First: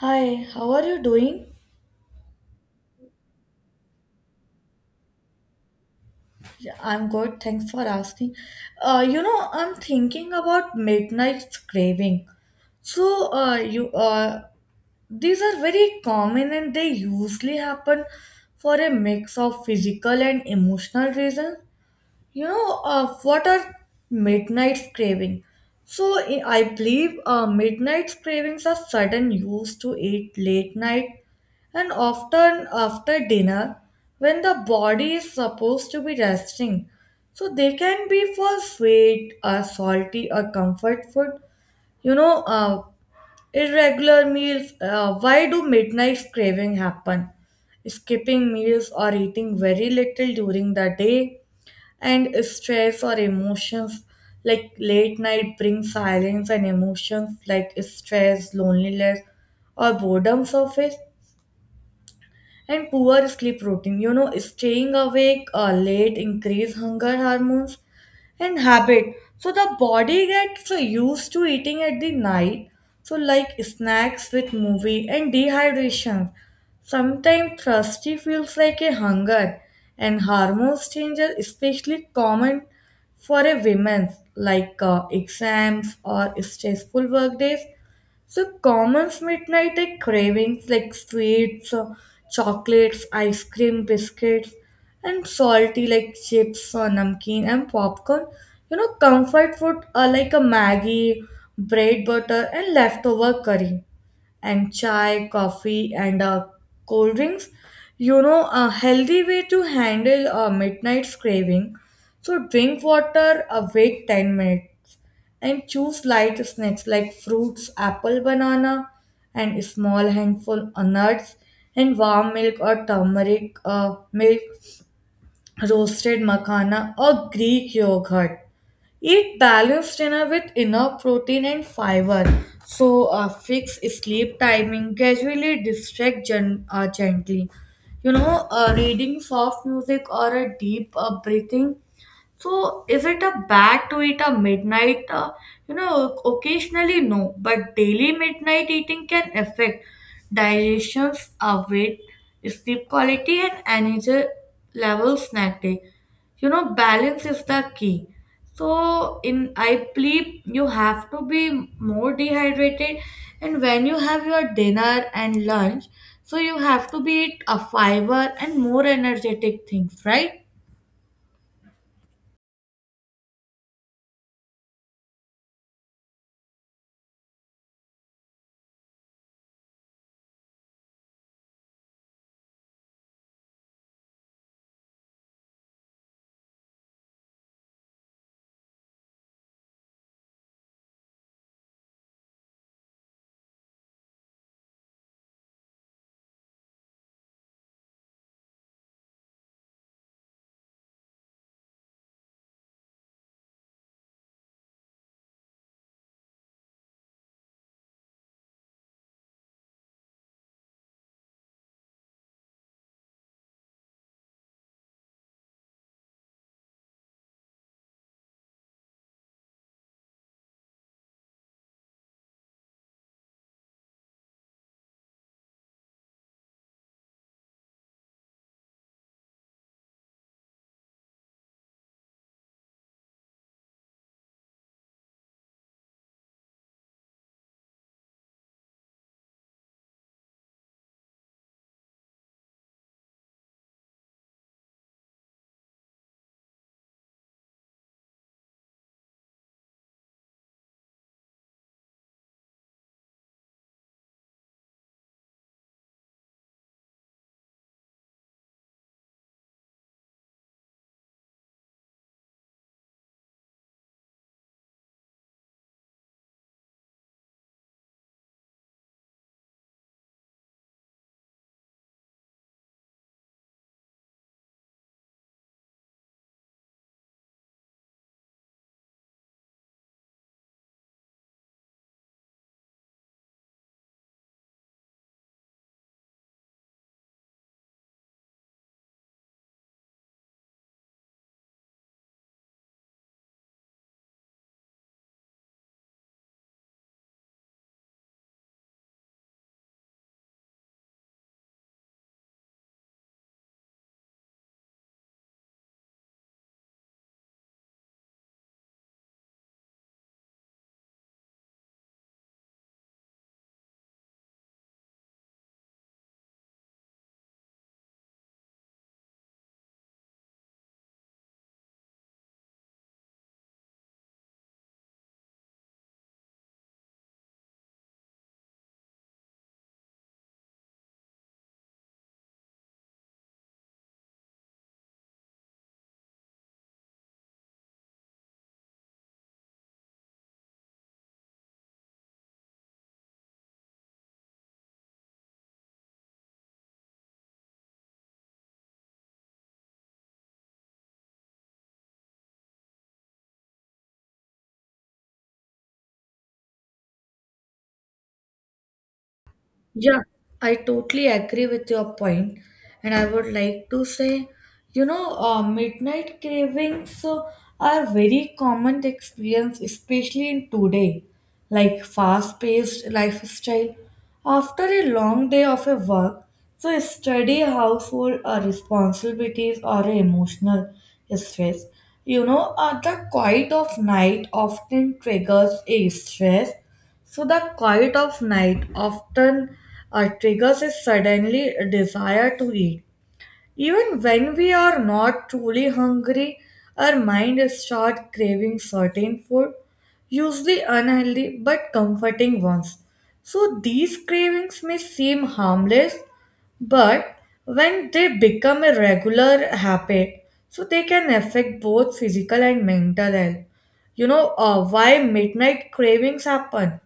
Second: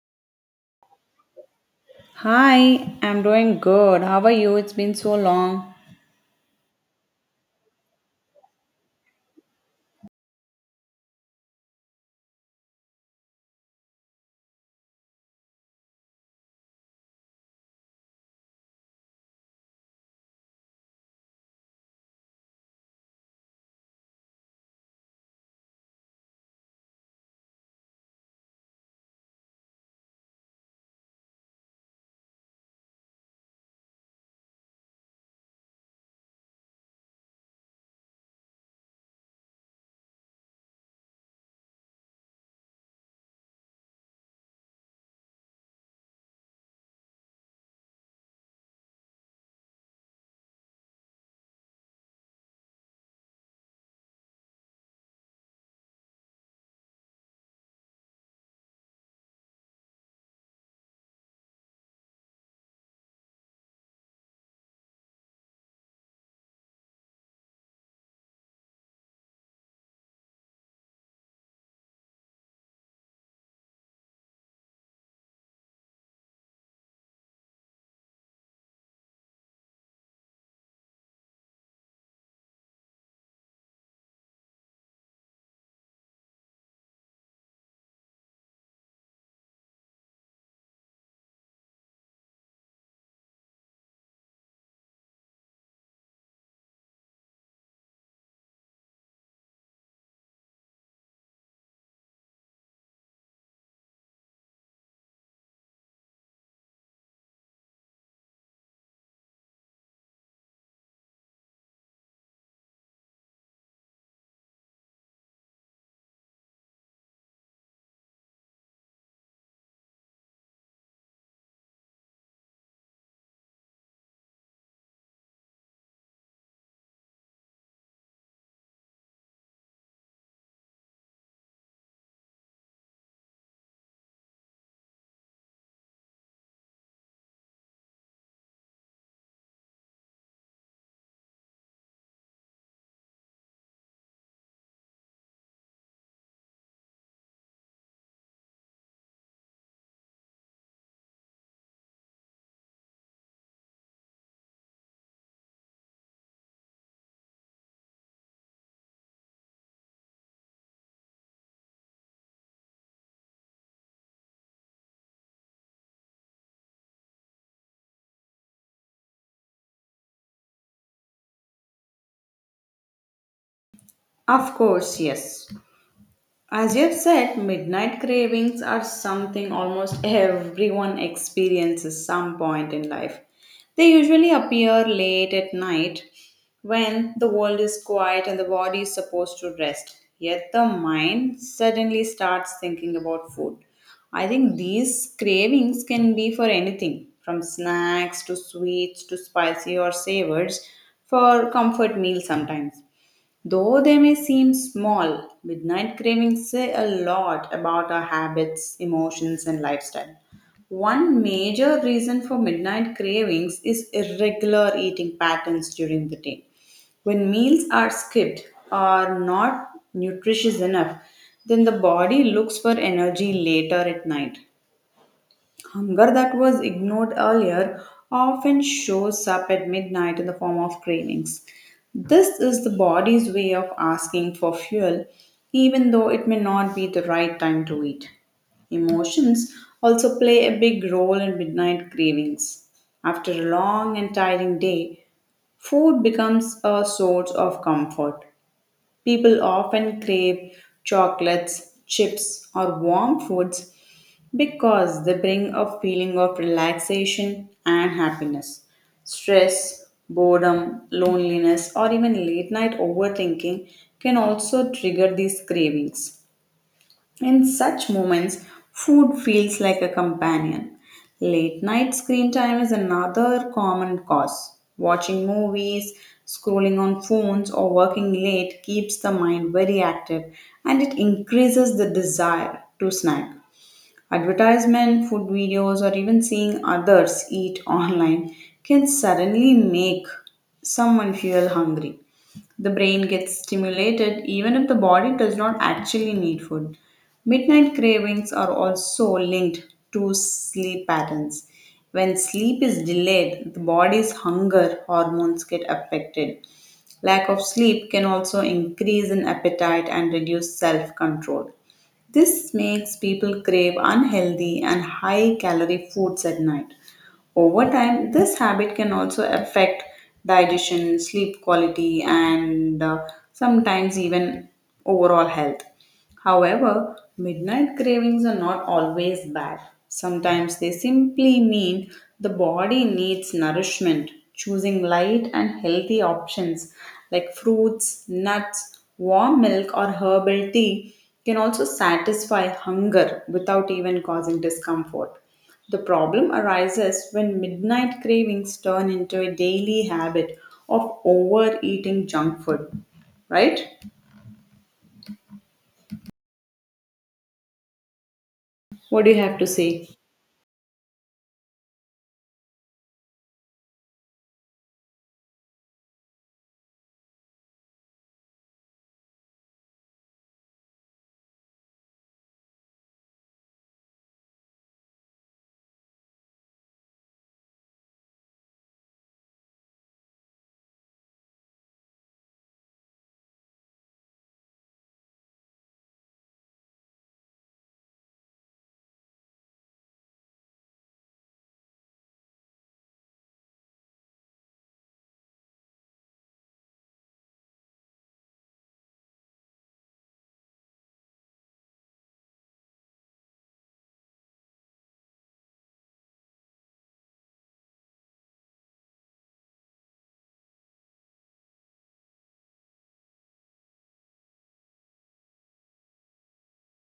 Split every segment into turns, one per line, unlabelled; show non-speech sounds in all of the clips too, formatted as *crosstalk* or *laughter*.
Hi, how are you doing?
Hi, I'm doing good. How are you? It's been so long.
Yeah, I'm good, thanks for asking. I'm thinking about midnight craving. So, you These are very common and they usually happen for a mix of physical and emotional reasons. What are midnight craving? So, I believe midnight cravings are sudden use to eat late night and often after dinner, when the body is supposed to be resting, so they can be for sweet or salty or comfort food. You know, uh, Irregular meals. Why do midnight craving happen? Skipping meals or eating very little during the day, and stress or emotions like late night bring silence and emotions like stress, loneliness, or boredom surface and poor sleep routine. You know, staying awake late increase hunger hormones and habit. So the body gets so used to eating at the night. So like snacks with movie and dehydration. Sometimes thirsty feels like a hunger and hormones change are especially common for a women like exams or stressful work days, so commons midnight like cravings like sweets, chocolates, ice cream, biscuits, and salty like chips or namkeen and popcorn. You know, comfort food are like a Maggie, bread butter, and leftover curry and chai, coffee, and cold drinks. You know, a healthy way to handle a midnight's craving. So, drink water, wait 10 minutes, and choose light snacks like fruits, apple, banana, and small handful of nuts, and warm milk or turmeric milk, roasted makhana, or Greek yogurt. Eat balanced dinner with enough protein and fiber. So, fix sleep timing, gradually distract gently. Reading soft music or a deep breathing, so is it a bad to eat a midnight? Occasionally no, but daily midnight eating can affect digestions, weight, sleep quality, and energy levels next day. You know, balance is the key. So in I believe you have to be more dehydrated, and when you have your dinner and lunch, so you have to be eat a fiber and more energetic things, right?
Of course, yes. As you've said, midnight cravings are something almost everyone experiences some point in life. They usually appear late at night when the world is quiet and the body is supposed to rest. Yet the mind suddenly starts thinking about food. I think these cravings can be for anything from snacks to sweets to spicy or savors for comfort meals sometimes. Though they may seem small, midnight cravings say a lot about our habits, emotions, and lifestyle. One major reason for midnight cravings is irregular eating patterns during the day. When meals are skipped or not nutritious enough, then the body looks for energy later at night. Hunger that was ignored earlier often shows up at midnight in the form of cravings. This is the body's way of asking for fuel, even though it may not be the right time to eat. Emotions also play a big role in midnight cravings. After a long and tiring day, food becomes a source of comfort. People often crave chocolates, chips, or warm foods because they bring a feeling of relaxation and happiness. Stress, boredom, loneliness, or even late night overthinking can also trigger these cravings. In such moments, food feels like a companion. Late night screen time is another common cause. Watching movies, scrolling on phones, or working late keeps the mind very active and it increases the desire to snack. Advertisement, food videos, or even seeing others eat *laughs* online can suddenly make someone feel hungry. The brain gets stimulated even if the body does not actually need food. Midnight cravings are also linked to sleep patterns. When sleep is delayed, the body's hunger hormones get affected. Lack of sleep can also increase in appetite and reduce self control. This makes people crave unhealthy and high calorie foods at night. Over time, this habit can also affect digestion, sleep quality, and sometimes even overall health. However, midnight cravings are not always bad. Sometimes they simply mean the body needs nourishment. Choosing light and healthy options like fruits, nuts, warm milk, or herbal tea can also satisfy hunger without even causing discomfort. The problem arises when midnight cravings turn into a daily habit of overeating junk food, right? What do you have to say?
Yeah, I totally agree with your point, and I would like to say, midnight cravings are very common experience, especially in today, like fast-paced lifestyle. After a long day of a work, so study, household responsibilities or a emotional stress, the quiet of night often triggers a stress, so the quiet of night often triggers a suddenly desire to eat. Even when we are not truly hungry, our mind starts craving certain food, usually unhealthy but comforting ones. So these cravings may seem harmless, but when they become a regular habit, so they can affect both physical and mental health. Why midnight cravings happen?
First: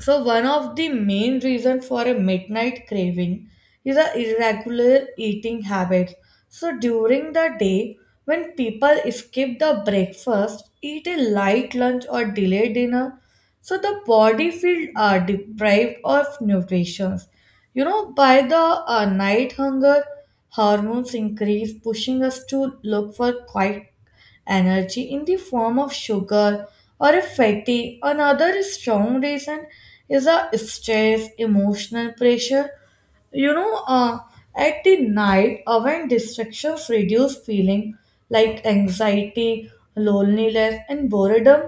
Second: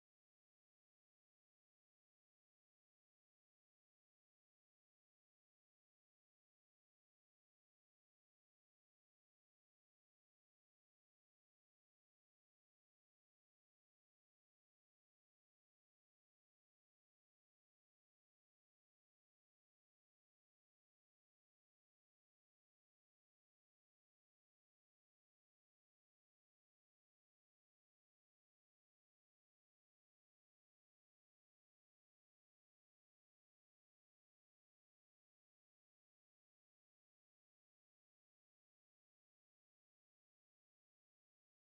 So one of the main reason for a midnight craving is a irregular eating habit. So during the day, when people skip the breakfast, eat a light lunch or delay dinner, so the body feel deprived of nutrition, you know, by the night hunger hormones increase pushing us to look for quiet energy in the form of sugar or a fatty another strong reason is a stress emotional pressure. you know uh, at the night when distractions reduce feeling like anxiety loneliness and boredom,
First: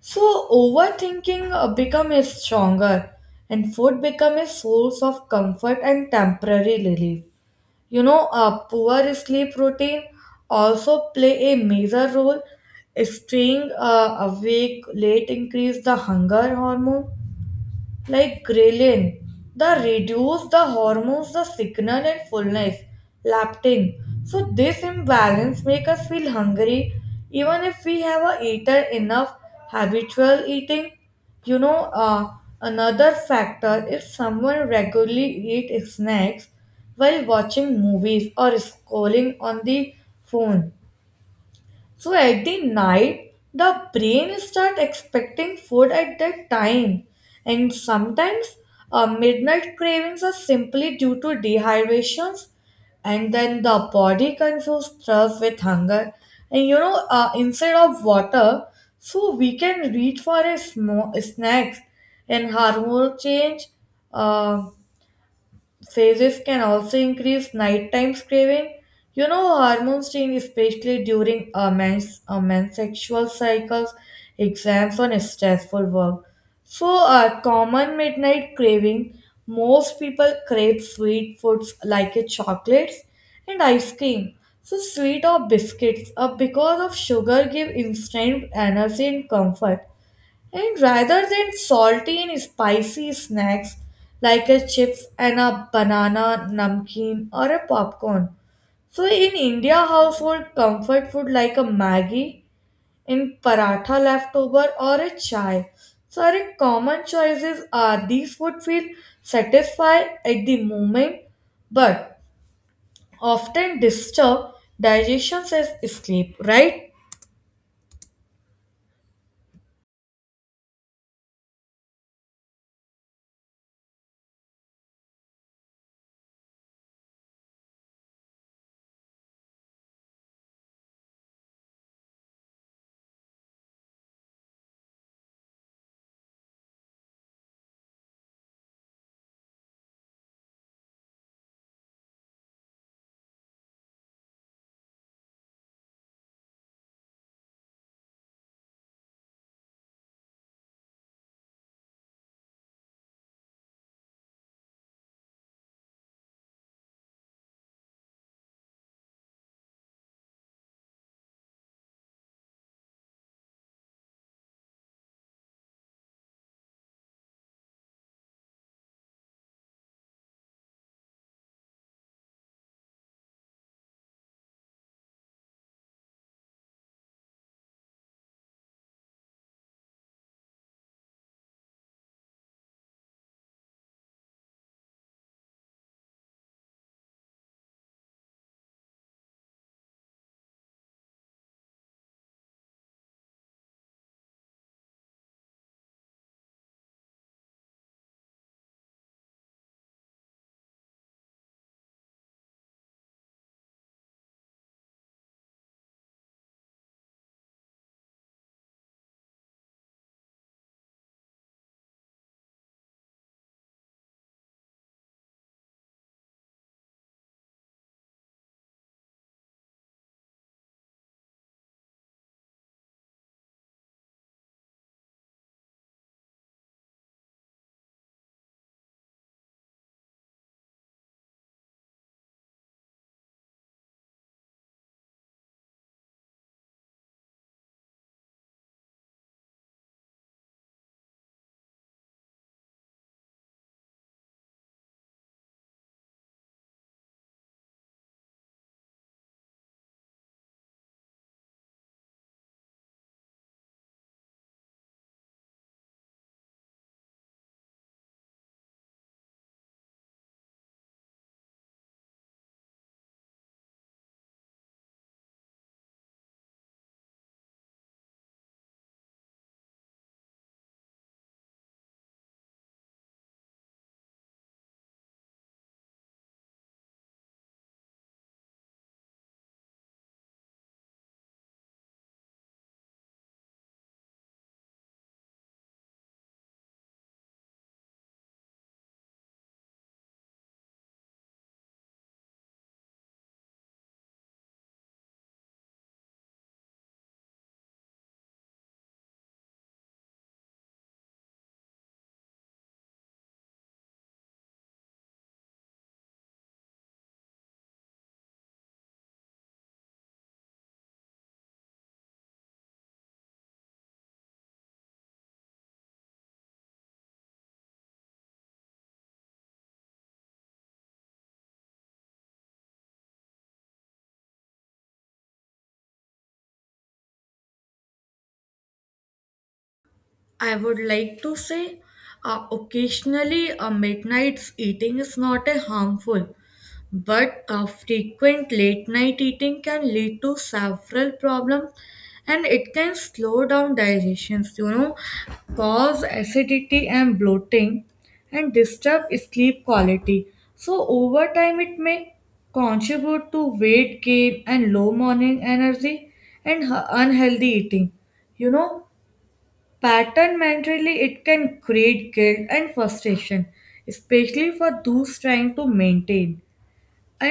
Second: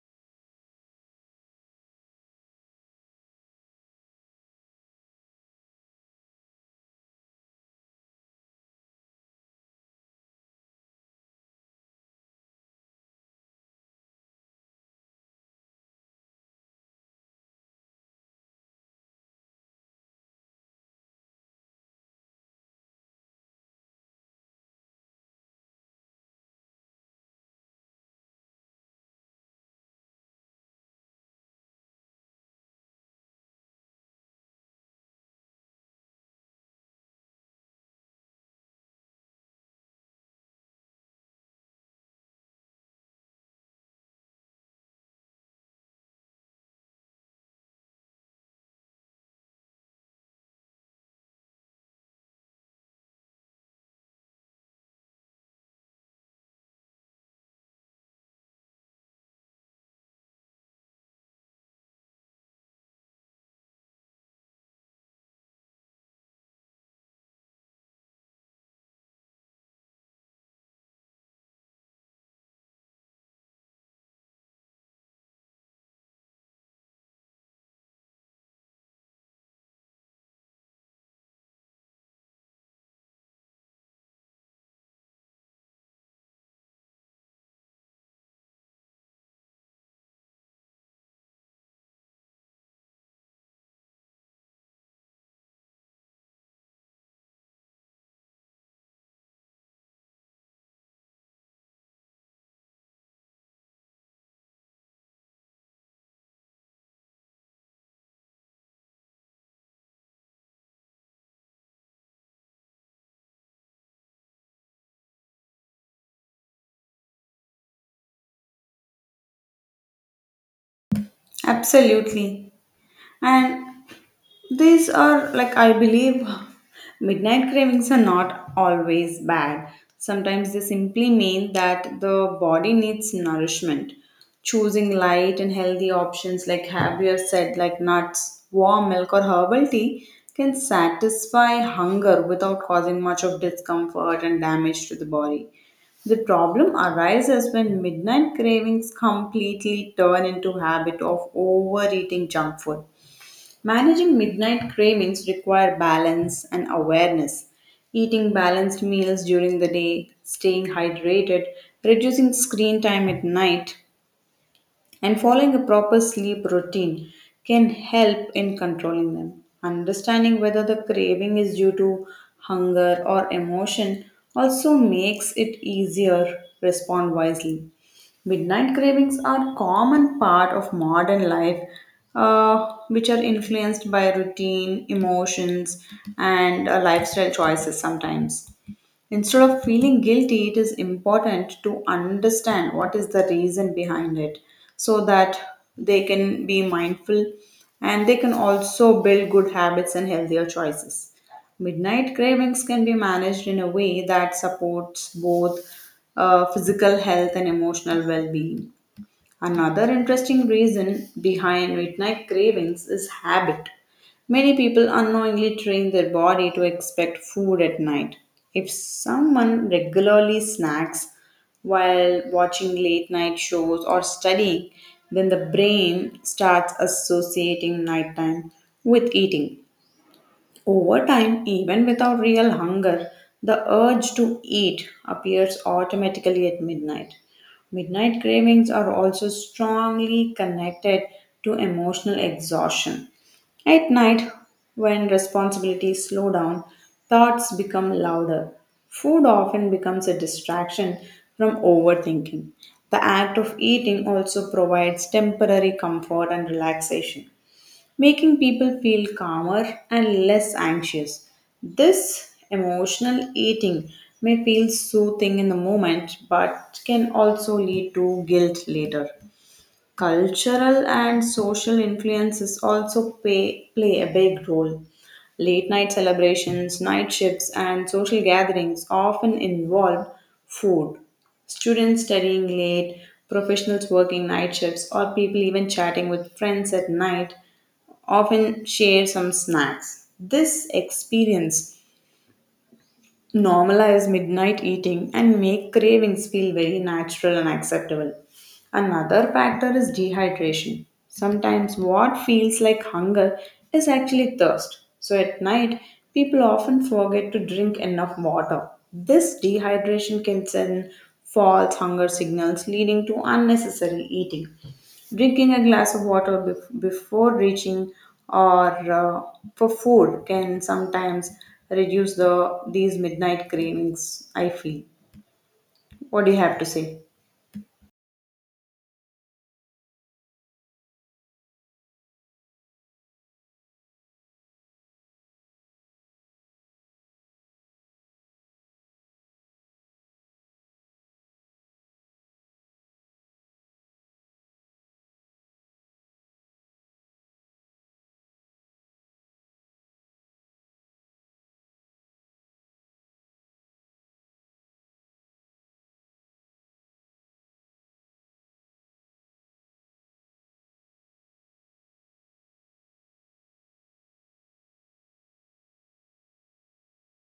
so overthinking becomes stronger and food becomes a source of comfort and temporary relief. You know, a poor sleep routine also play a major role. Staying awake late increase the hunger hormone like ghrelin, the reduce the hormones, the signal and fullness, leptin. So this imbalance make us feel hungry even if we have eaten enough habitual eating. You know, uh, another factor if someone regularly eat snacks while watching movies or scrolling on the phone, so at the night, the brain start expecting food at that time, and sometimes midnight cravings are simply due to dehydrations, and then the body confuses thirst with hunger, and instead of water, so we can reach for a snacks, and hormone change. Uh, phases can also increase nighttime craving. You know, hormone change, especially during men's sexual cycles, exams, and stressful work. So, common midnight craving, most people crave sweet foods like chocolates and ice cream. So, sweet or biscuits because of sugar give instant energy and comfort. And rather than salty and spicy snacks like a chips and a banana namkeen or a popcorn. So in India household comfort food like a Maggi in paratha leftover or a chai. So our common choices are these would feel satisfied at the moment but often disturb digestion as sleep, right?
Absolutely. And these are, like, I believe midnight cravings are not always bad. Sometimes they simply mean that the body needs nourishment. Choosing light and healthy options, like Javier said, like nuts, warm milk, or herbal tea, can satisfy hunger without causing much of discomfort and damage to the body. The problem arises when midnight cravings completely turn into habit of overeating junk food. Managing midnight cravings require balance and awareness. Eating balanced meals during the day, staying hydrated, reducing screen time at night, and following a proper sleep routine can help in controlling them. Understanding whether the craving is due to hunger or emotion also makes it easier respond wisely. Midnight cravings are common part of modern life, which are influenced by routine, emotions, and lifestyle choices sometimes. Instead of feeling guilty, it is important to understand what is the reason behind it so that they can be mindful and they can also build good habits and healthier choices. Midnight cravings can be managed in a way that supports both physical health and emotional well being. Another interesting reason behind midnight cravings is habit. Many people unknowingly train their body to expect food at night. If someone regularly snacks while watching late night shows or studying, then the brain starts associating nighttime with eating. Over time, even without real hunger, the urge to eat appears automatically at midnight. Midnight cravings are also strongly connected to emotional exhaustion. At night, when responsibilities slow down, thoughts become louder. Food often becomes a distraction from overthinking. The act of eating also provides temporary comfort and relaxation, making people feel calmer and less anxious. This emotional eating may feel soothing in the moment but can also lead to guilt later. Cultural and social influences also play a big role. Late night celebrations, night shifts, and social gatherings often involve food. Students studying late, professionals working night shifts, or people even chatting with friends at night often share some snacks. This experience normalize midnight eating and make cravings feel very natural and acceptable. Another factor is dehydration. Sometimes what feels like hunger is actually thirst. So at night, people often forget to drink enough water. This dehydration can send false hunger signals leading to unnecessary eating. Drinking a glass of water before reaching or for food can sometimes reduce the these midnight cravings, I feel. What do you have to say?
I would like to say occasionally a midnight eating is not a harmful, but frequent late night eating can lead to several problems and it can slow down digestions, you know, cause acidity and bloating and disturb sleep quality. So over time it may contribute to weight gain and low morning energy and unhealthy eating. You know, pattern mentally it can create guilt and frustration especially for those trying to maintain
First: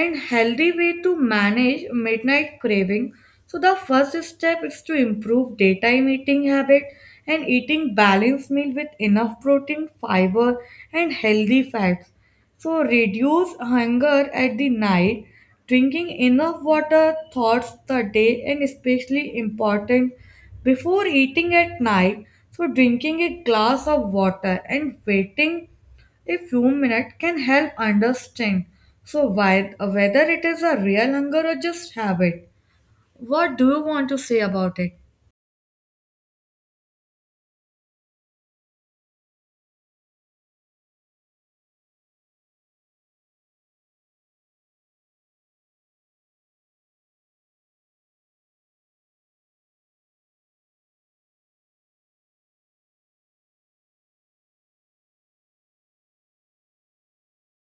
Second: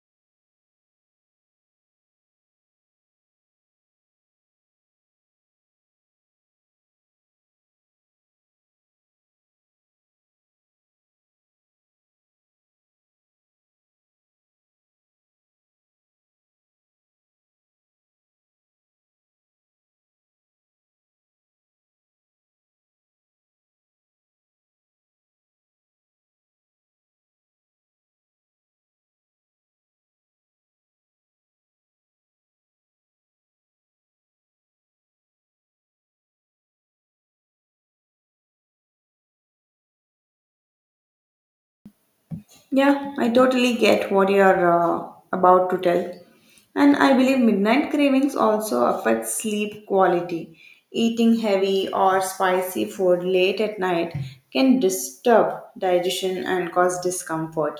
and healthy way to manage midnight craving. So the first step is to improve daytime eating habit and eating balanced meal with enough protein, fiber and healthy fats. So reduce hunger at the night, drinking enough water thoughts the day and especially important before eating at night. So drinking a glass of water and waiting a few minutes can help understand. So, why, whether it is a real hunger or just habit, what do you want to say about it?
Yeah, I totally get what you're about to tell. And I believe midnight cravings also affect sleep quality. Eating heavy or spicy food late at night can disturb digestion and cause discomfort,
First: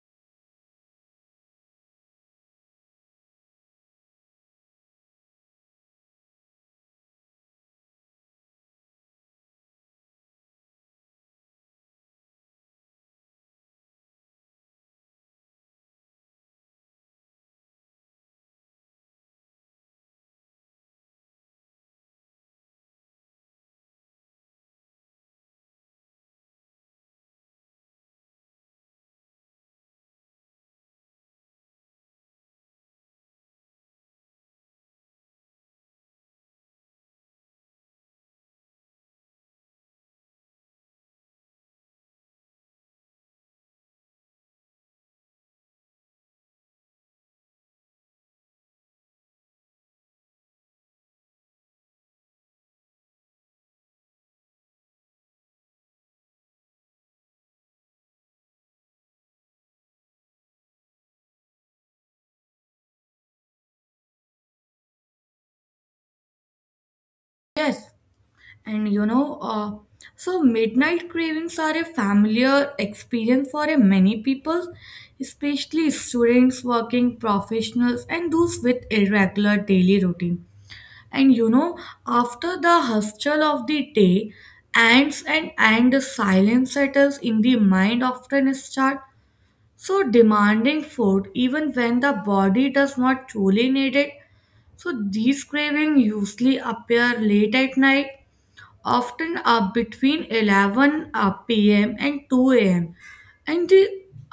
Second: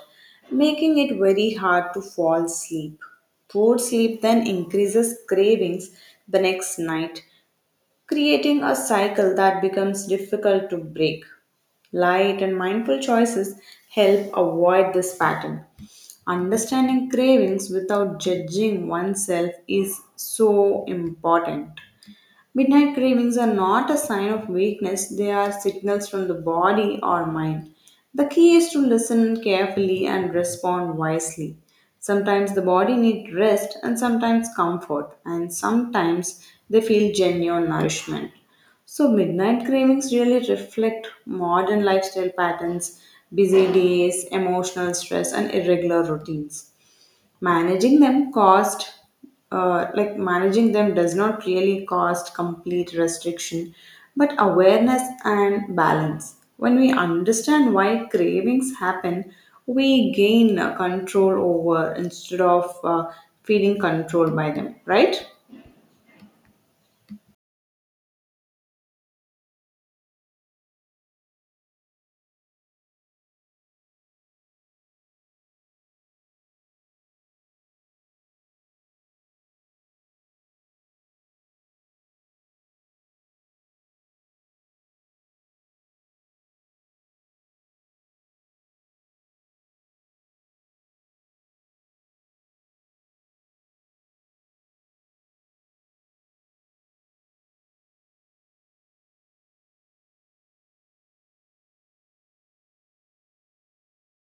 making it very hard to fall asleep. Poor sleep then increases cravings the next night, creating a cycle that becomes difficult to break. Light and mindful choices help avoid this pattern. Understanding cravings without judging oneself is so important. Midnight cravings are not a sign of weakness, they are signals from the body or mind. The key is to listen carefully and respond wisely. Sometimes the body needs rest and sometimes comfort, and sometimes they feel genuine nourishment. So, midnight cravings really reflect modern lifestyle patterns, busy days, emotional stress, and irregular routines managing them cost like managing them does not really cost complete restriction but awareness and balance when we understand why cravings happen we gain control over instead of feeling controlled by them, right?
Yes, and so midnight cravings are a familiar experience for a many people, especially students, working professionals, and those with irregular daily routine. And you know, after the hustle of the day ends and the silence settles in the mind often start, so demanding food even when the body does not truly need it. So these cravings usually appear late at night, often between 11 p.m. and 2 a.m. and they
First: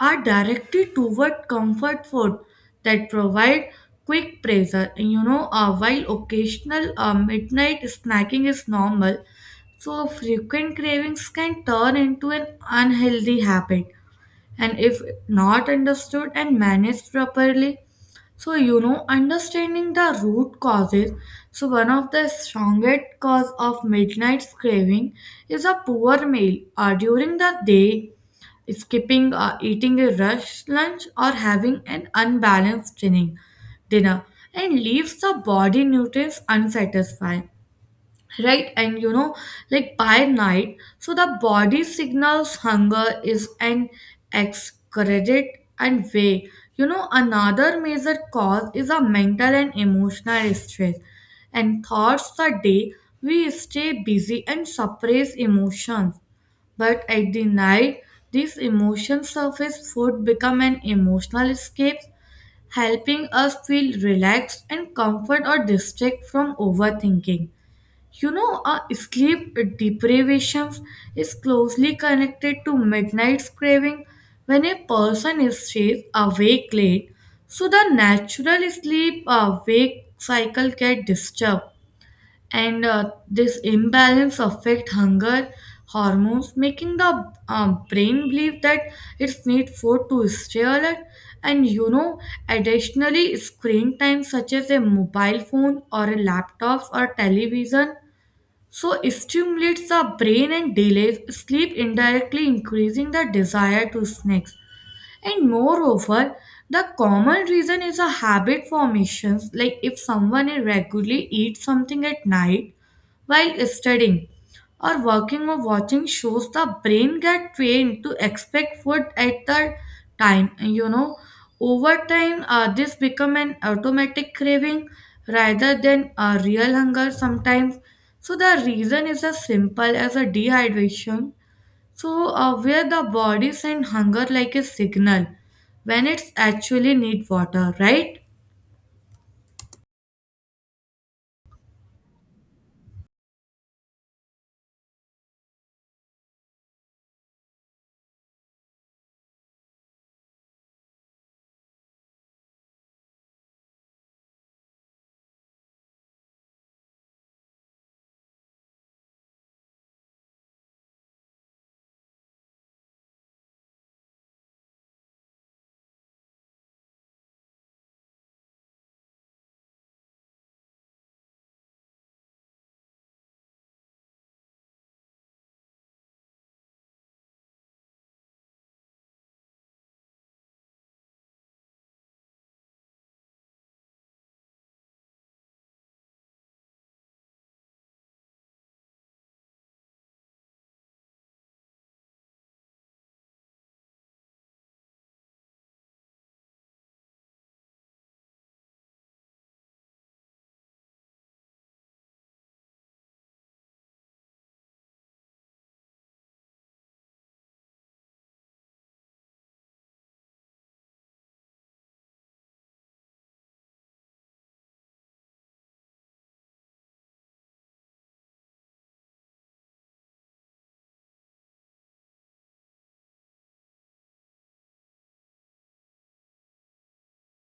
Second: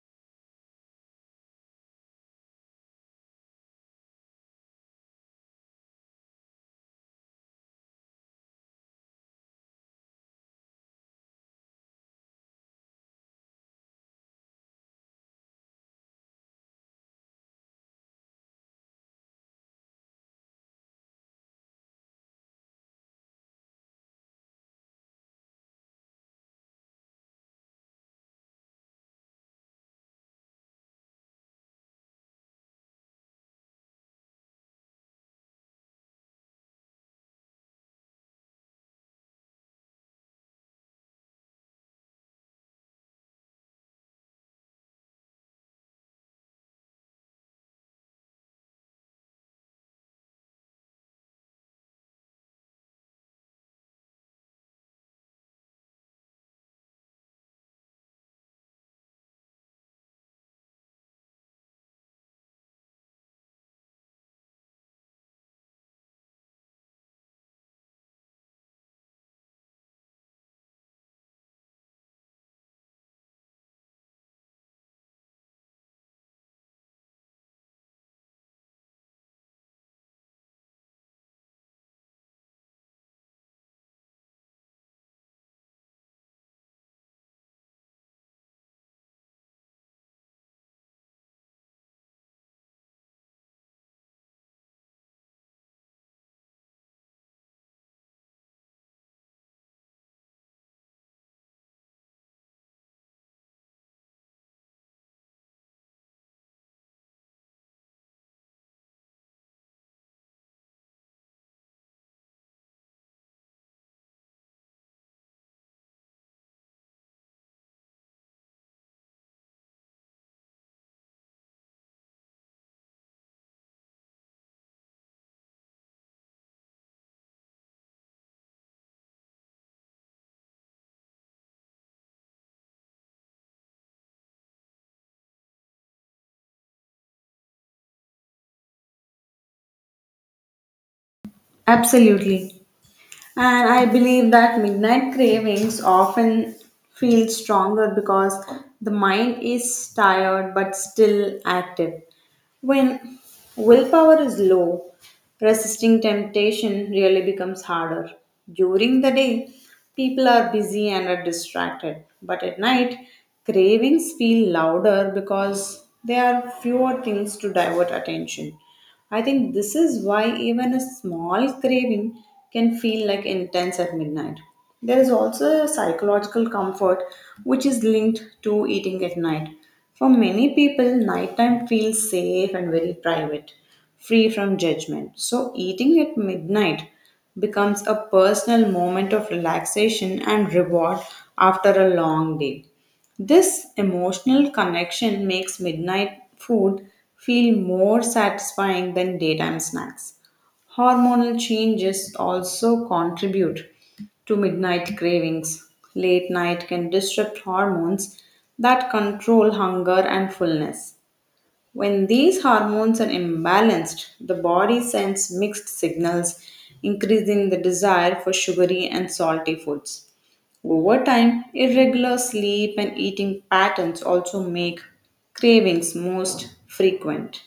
are directed toward comfort food that provide quick pleasure. And while occasional midnight snacking is normal, so frequent cravings can turn into an unhealthy habit and if not understood and managed properly, so you know understanding the root causes, so one of the strongest cause of midnight craving is a poor meal during the day, skipping eating a rush lunch or having an unbalanced dinner and leaves the body nutrients unsatisfied, right? And you know like by night so the body signals hunger is an excreted and way. Another major cause is a mental and emotional stress and thoughts the day we stay busy and suppress emotions but at the night these emotions surface food become an emotional escape helping us feel relaxed and comfort or distract from overthinking. Sleep deprivation is closely connected to midnight craving. When a person stays awake late, so the natural sleep wake cycle get disturbed, and this imbalance affect hunger hormones, making the brain believe that it's need food to stay alert. And you know, additionally, screen time such as a mobile phone or a laptop or television, so it stimulates the brain and delays sleep, indirectly increasing the desire to snacks. And moreover, the common reason is a habit formations. Like if someone regularly eats something at night, while studying or working or watching shows the brain get trained to expect food at the time. And you know over time this become an automatic craving rather than a real hunger. Sometimes so the reason is as simple as a dehydration, so where the body send hunger like a signal when it's actually need water, right?
Absolutely. And I believe that midnight cravings often feel stronger because the mind is tired but still active. When willpower is low, resisting temptation really becomes harder. During the day, people are busy and are distracted, but at night, cravings feel louder because there are fewer things to divert attention. I think this is why even a small craving can feel like intense at midnight. There is also a psychological comfort which is linked to eating at night. For many people, nighttime feels safe and very private, free from judgment. So, eating at midnight becomes a personal moment of relaxation and reward after a long day. This emotional connection makes midnight food feel more satisfying than daytime snacks. Hormonal changes also contribute to midnight cravings. Late night can disrupt hormones that control hunger and fullness. When these hormones are imbalanced, the body sends mixed signals, increasing the desire for sugary and salty foods. Over time, irregular sleep and eating patterns also make cravings most frequent.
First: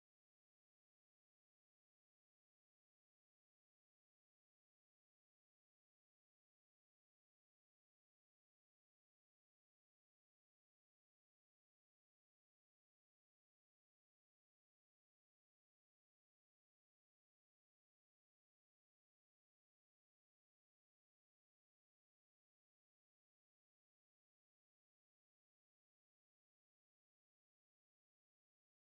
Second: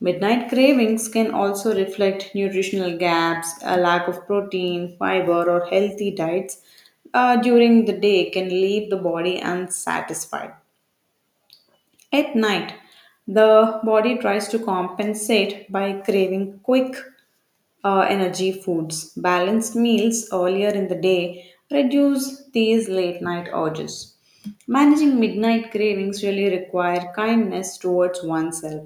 Midnight cravings can also reflect nutritional gaps, a lack of protein, fiber, or healthy diets during the day can leave the body unsatisfied. At night, the body tries to compensate by craving quick energy foods. Balanced meals earlier in the day reduce these late night urges. Managing midnight cravings really require kindness towards oneself.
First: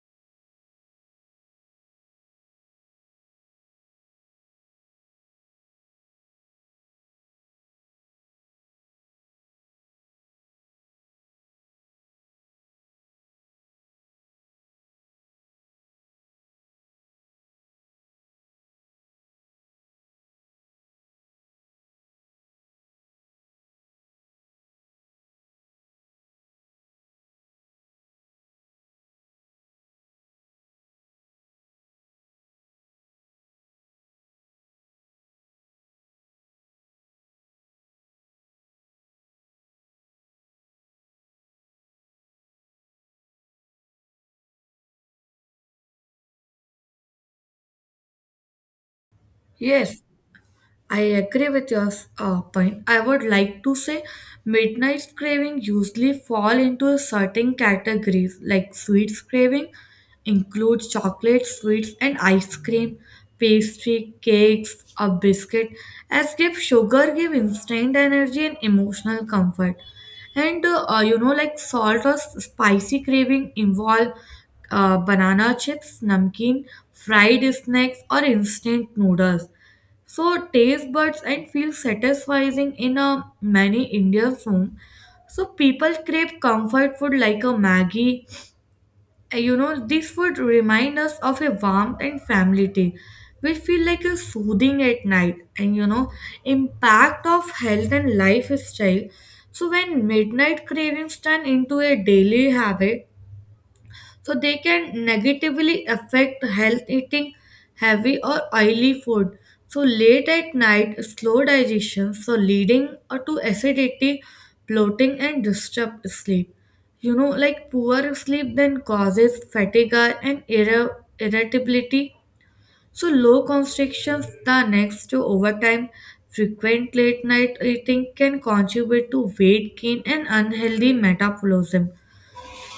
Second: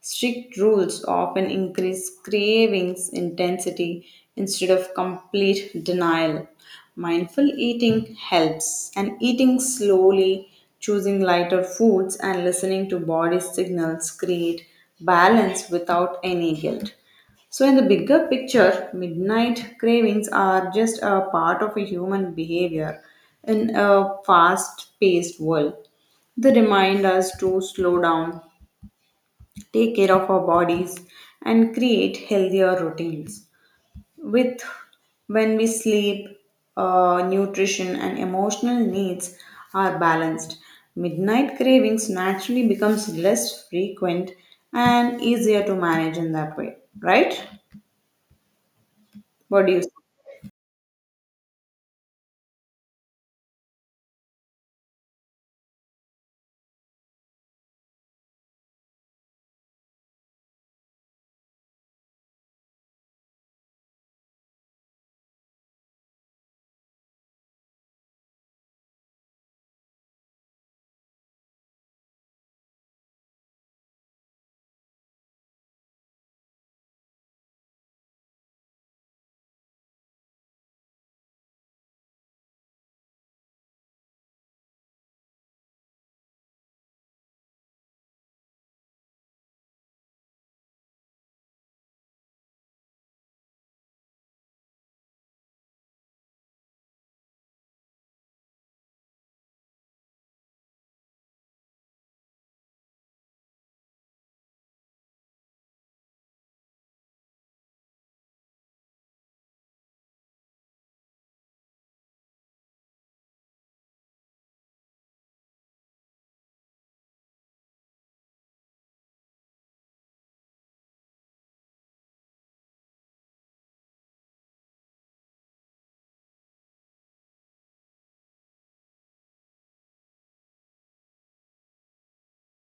Strict rules often increase cravings intensity instead of complete denial. Mindful eating helps, and eating slowly, choosing lighter foods, and listening to body signals create balance without any guilt. So, in the bigger picture, midnight cravings are just a part of a human behavior in a fast paced world. They remind us to slow down, take care of our bodies, and create healthier routines. With when we sleep, nutrition, and emotional needs are balanced, midnight cravings naturally becomes less frequent and easier to manage in that way, right? What do you say?
Yes, I agree with your point. I would like to say midnight craving usually fall into certain categories like sweets craving includes chocolate, sweets and ice cream, pastry, cakes, a biscuit as give sugar give instant energy and emotional comfort. And like salt or spicy craving involve banana chips, namkeen, fried snacks or instant noodles so taste buds and feel satisfying in a many Indian home. So people crave comfort food like a Maggie. This food remind us of a warmth and family tea. We feel like a soothing at night and you know, impact of health and lifestyle. So when midnight cravings turn into a daily habit, so they can negatively affect health eating heavy or oily food so late at night slow digestion so leading to acidity bloating and disturbed sleep. You know like poor sleep then causes fatigue and irritability, so low constrictions the next to overtime frequent late night eating can contribute to weight gain and unhealthy metabolism.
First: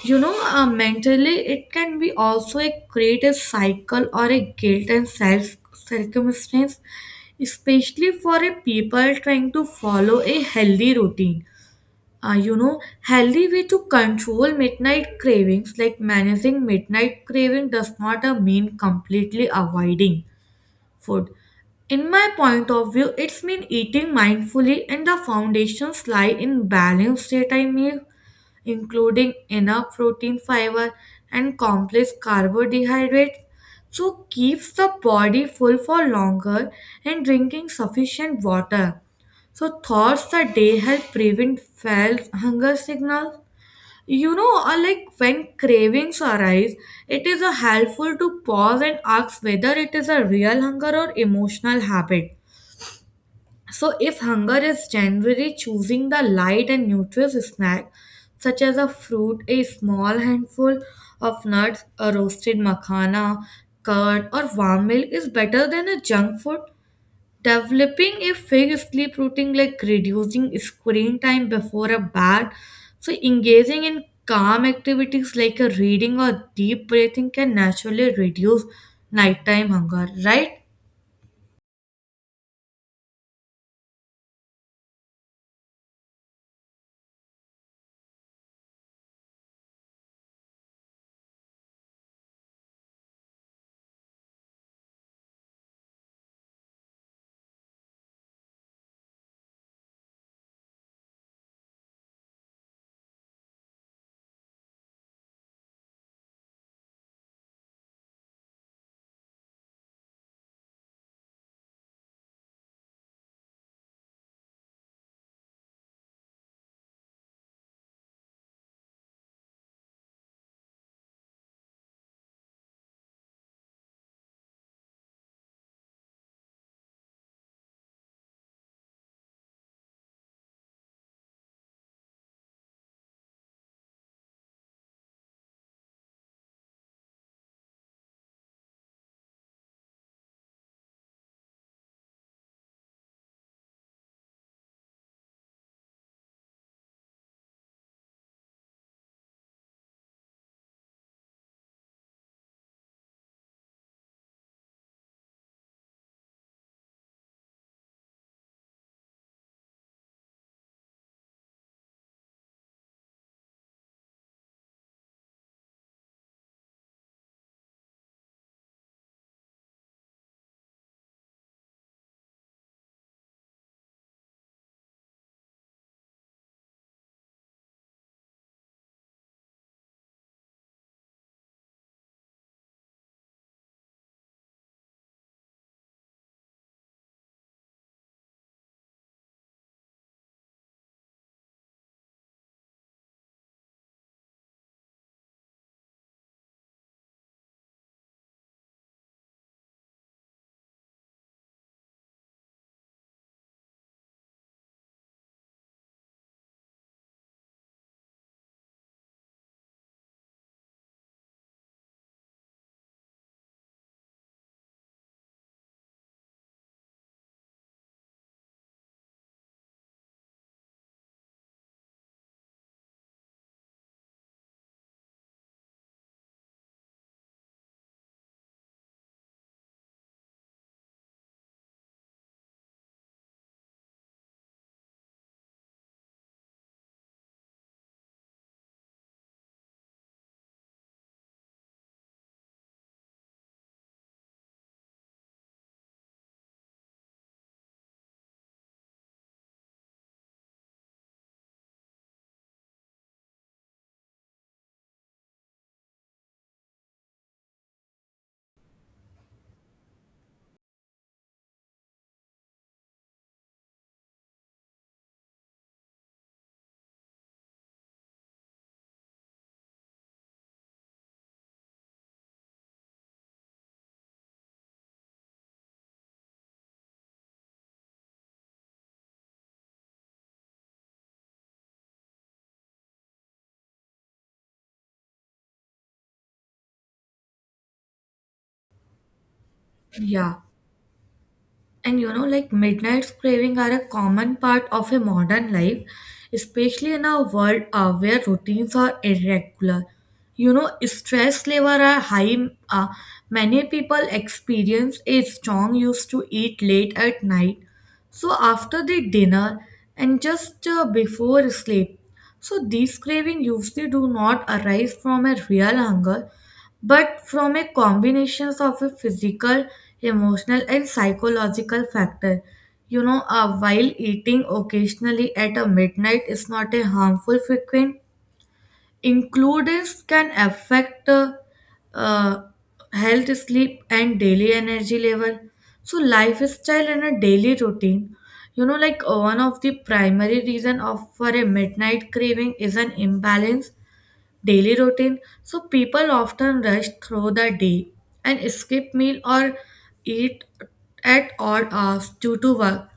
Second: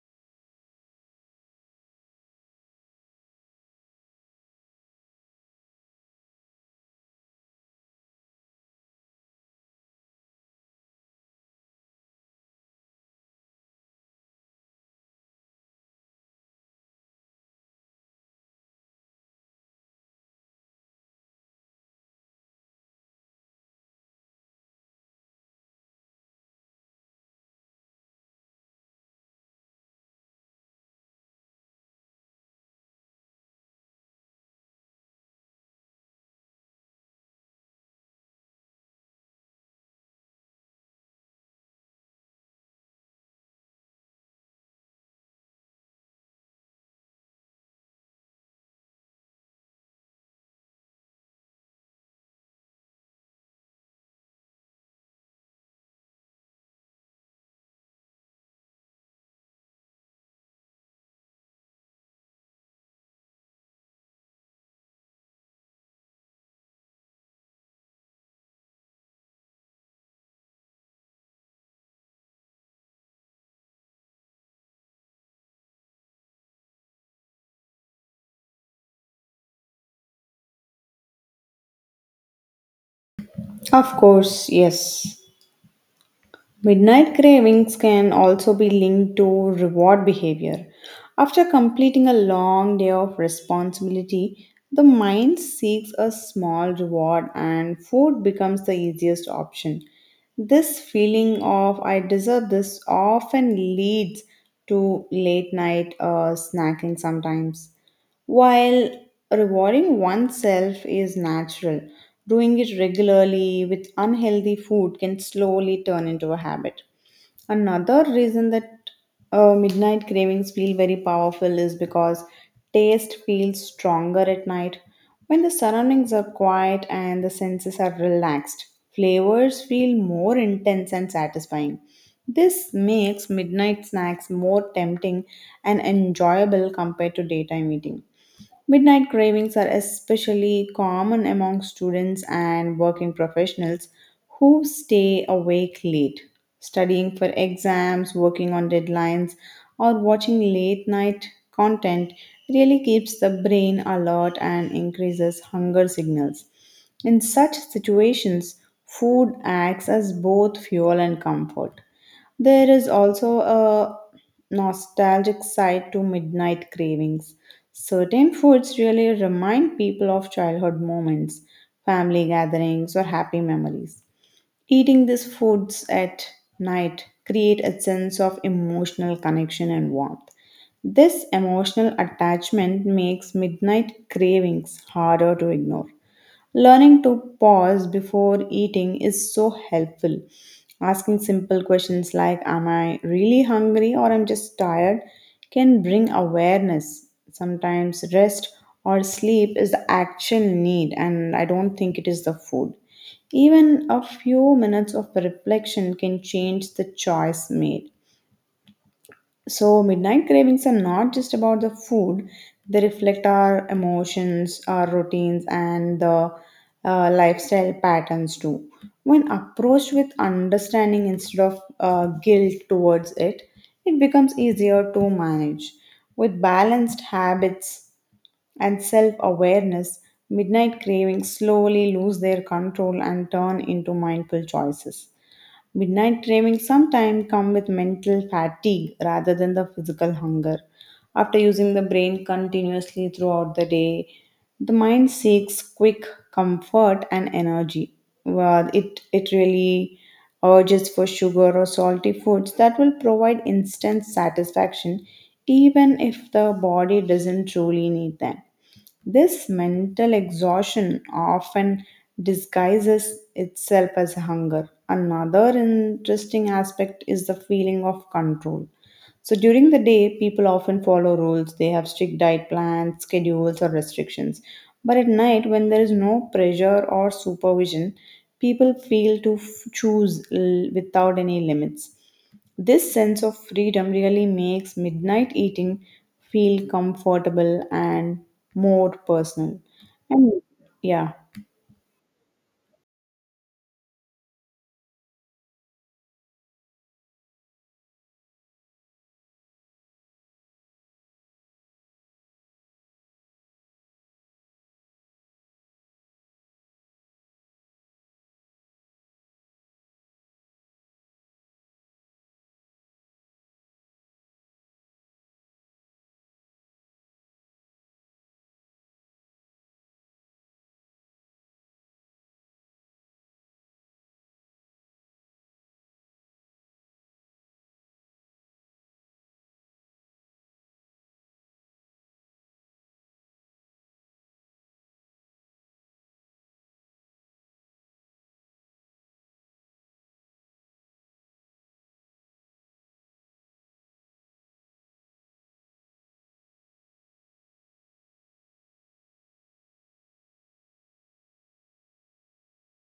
Mentally, it can be also a create a cycle or a guilt and self circumstance, especially for a people trying to follow a healthy routine. You know, healthy way to control midnight cravings, like managing midnight craving, does not mean completely avoiding food. In my point of view, it's mean eating mindfully, and the foundations lie in balanced daytime meal including enough protein, fiber, and complex carbohydrates. So keeps the body full for longer and drinking sufficient water. So thoughts the day help prevent false hunger signals. Like when cravings arise, it is helpful to pause and ask whether it is a real hunger or emotional habit. So, if hunger is January, choosing the light and nutritious snack, such as a fruit, a small handful of nuts, a roasted makhana, curd, or warm milk, is better than a junk food. Developing a fixed sleep routine, like reducing screen time before a bed, so engaging in calm activities like a reading or deep breathing can naturally reduce nighttime hunger, right?
Of course, yes. Midnight cravings can also be linked to reward behavior. After completing a long day of responsibility, the mind seeks a small reward and food becomes the easiest option. This feeling of I deserve this often leads to late night snacking sometimes. While rewarding oneself is natural, doing it regularly with unhealthy food can slowly turn into a habit. Another reason that midnight cravings feel very powerful is because taste feels stronger at night. When the surroundings are quiet and the senses are relaxed, flavors feel more intense and satisfying. This makes midnight snacks more tempting and enjoyable compared to daytime eating. Midnight cravings are especially common among students and working professionals who stay awake late, studying for exams, working on deadlines, or watching late night content really keeps the brain alert and increases hunger signals. In such situations, food acts as both fuel and comfort. There is also a nostalgic side to midnight cravings. Certain foods really remind people of childhood moments, family gatherings, or happy memories. Eating these foods at night create a sense of emotional connection and warmth. This emotional attachment makes midnight cravings harder to ignore. Learning to pause before eating is so helpful. Asking simple questions like, "Am I really hungry or I'm just tired?" can bring awareness. Sometimes rest or sleep is the actual need, and I don't think it is the food. Even a few minutes of reflection can change the choice made. So, midnight cravings are not just about the food, they reflect our emotions, our routines, and the lifestyle patterns too. When approached with understanding instead of guilt towards it, it becomes easier to manage. With balanced habits and self awareness, midnight cravings slowly lose their control and turn into mindful choices. Midnight cravings sometimes come with mental fatigue rather than the physical hunger. After using the brain continuously throughout the day, the mind seeks quick comfort and energy. Well, it really urges for sugar or salty foods that will provide instant satisfaction even if the body doesn't truly need them. This mental exhaustion often disguises itself as hunger. Another interesting aspect is the feeling of control. So during the day, people often follow rules. They have strict diet plans, schedules, or restrictions. But at night, when there is no pressure or supervision, people feel to choose without any limits. This sense of freedom really makes midnight eating feel comfortable and more personal.
Yeah.
And yeah.
And you know, like midnight's craving are a common part of a modern life, especially in a world where routines are irregular. You know, stress level are high. Uh, many people experience a strong used to eat late at night. So after the dinner and just before sleep. So these craving usually do not arise from a real hunger but from a combinations of a physical emotional and psychological factor. While eating occasionally at a midnight is not a harmful frequent includes can affect uh, health sleep and daily energy level, so lifestyle and a daily routine. One of the primary reason of for a midnight craving is an imbalance daily routine. So people often rush through the day and skip meal or eat at odd hours due to work.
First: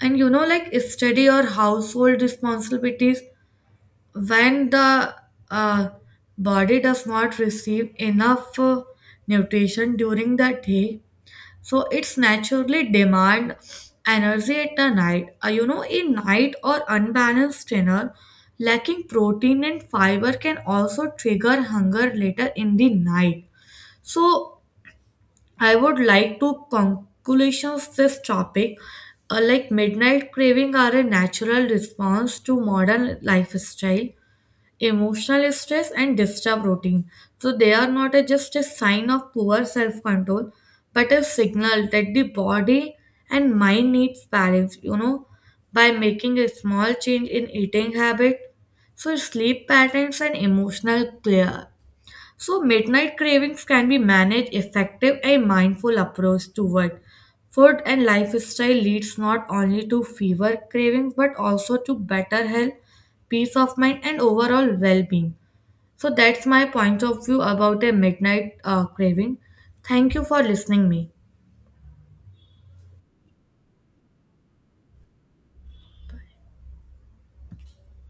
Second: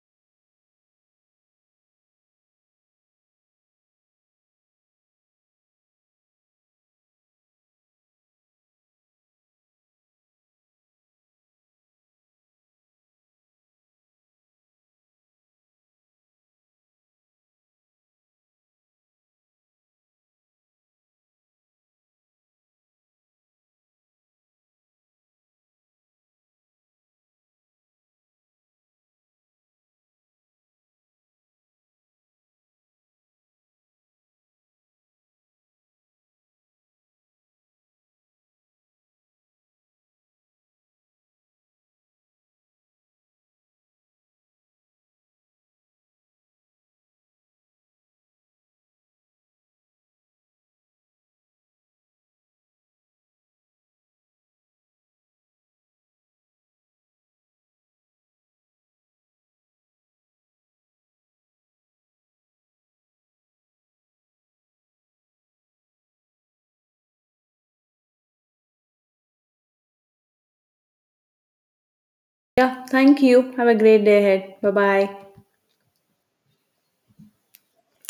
And you know, like study or household responsibilities, when the uh, body does not receive enough nutrition during the day, so it's naturally demand energy at the night. You know a night or unbalanced dinner lacking protein and fiber can also trigger hunger later in the night, so I would like to conclusions this topic. Like midnight craving are a natural response to modern lifestyle emotional stress and disturbed routine. So they are not a, just a sign of poor self control, but a signal that the body and mind needs balance, you know, by making a small change in eating habit. So sleep patterns and emotional clear, so, midnight cravings can be managed effective and mindful approach toward food and lifestyle leads not only to fewer cravings but also to better health, peace of mind and overall well-being. So that's my point of view about a midnight craving. Thank you for listening me.
Yeah, thank you. Have a great day ahead. Bye bye.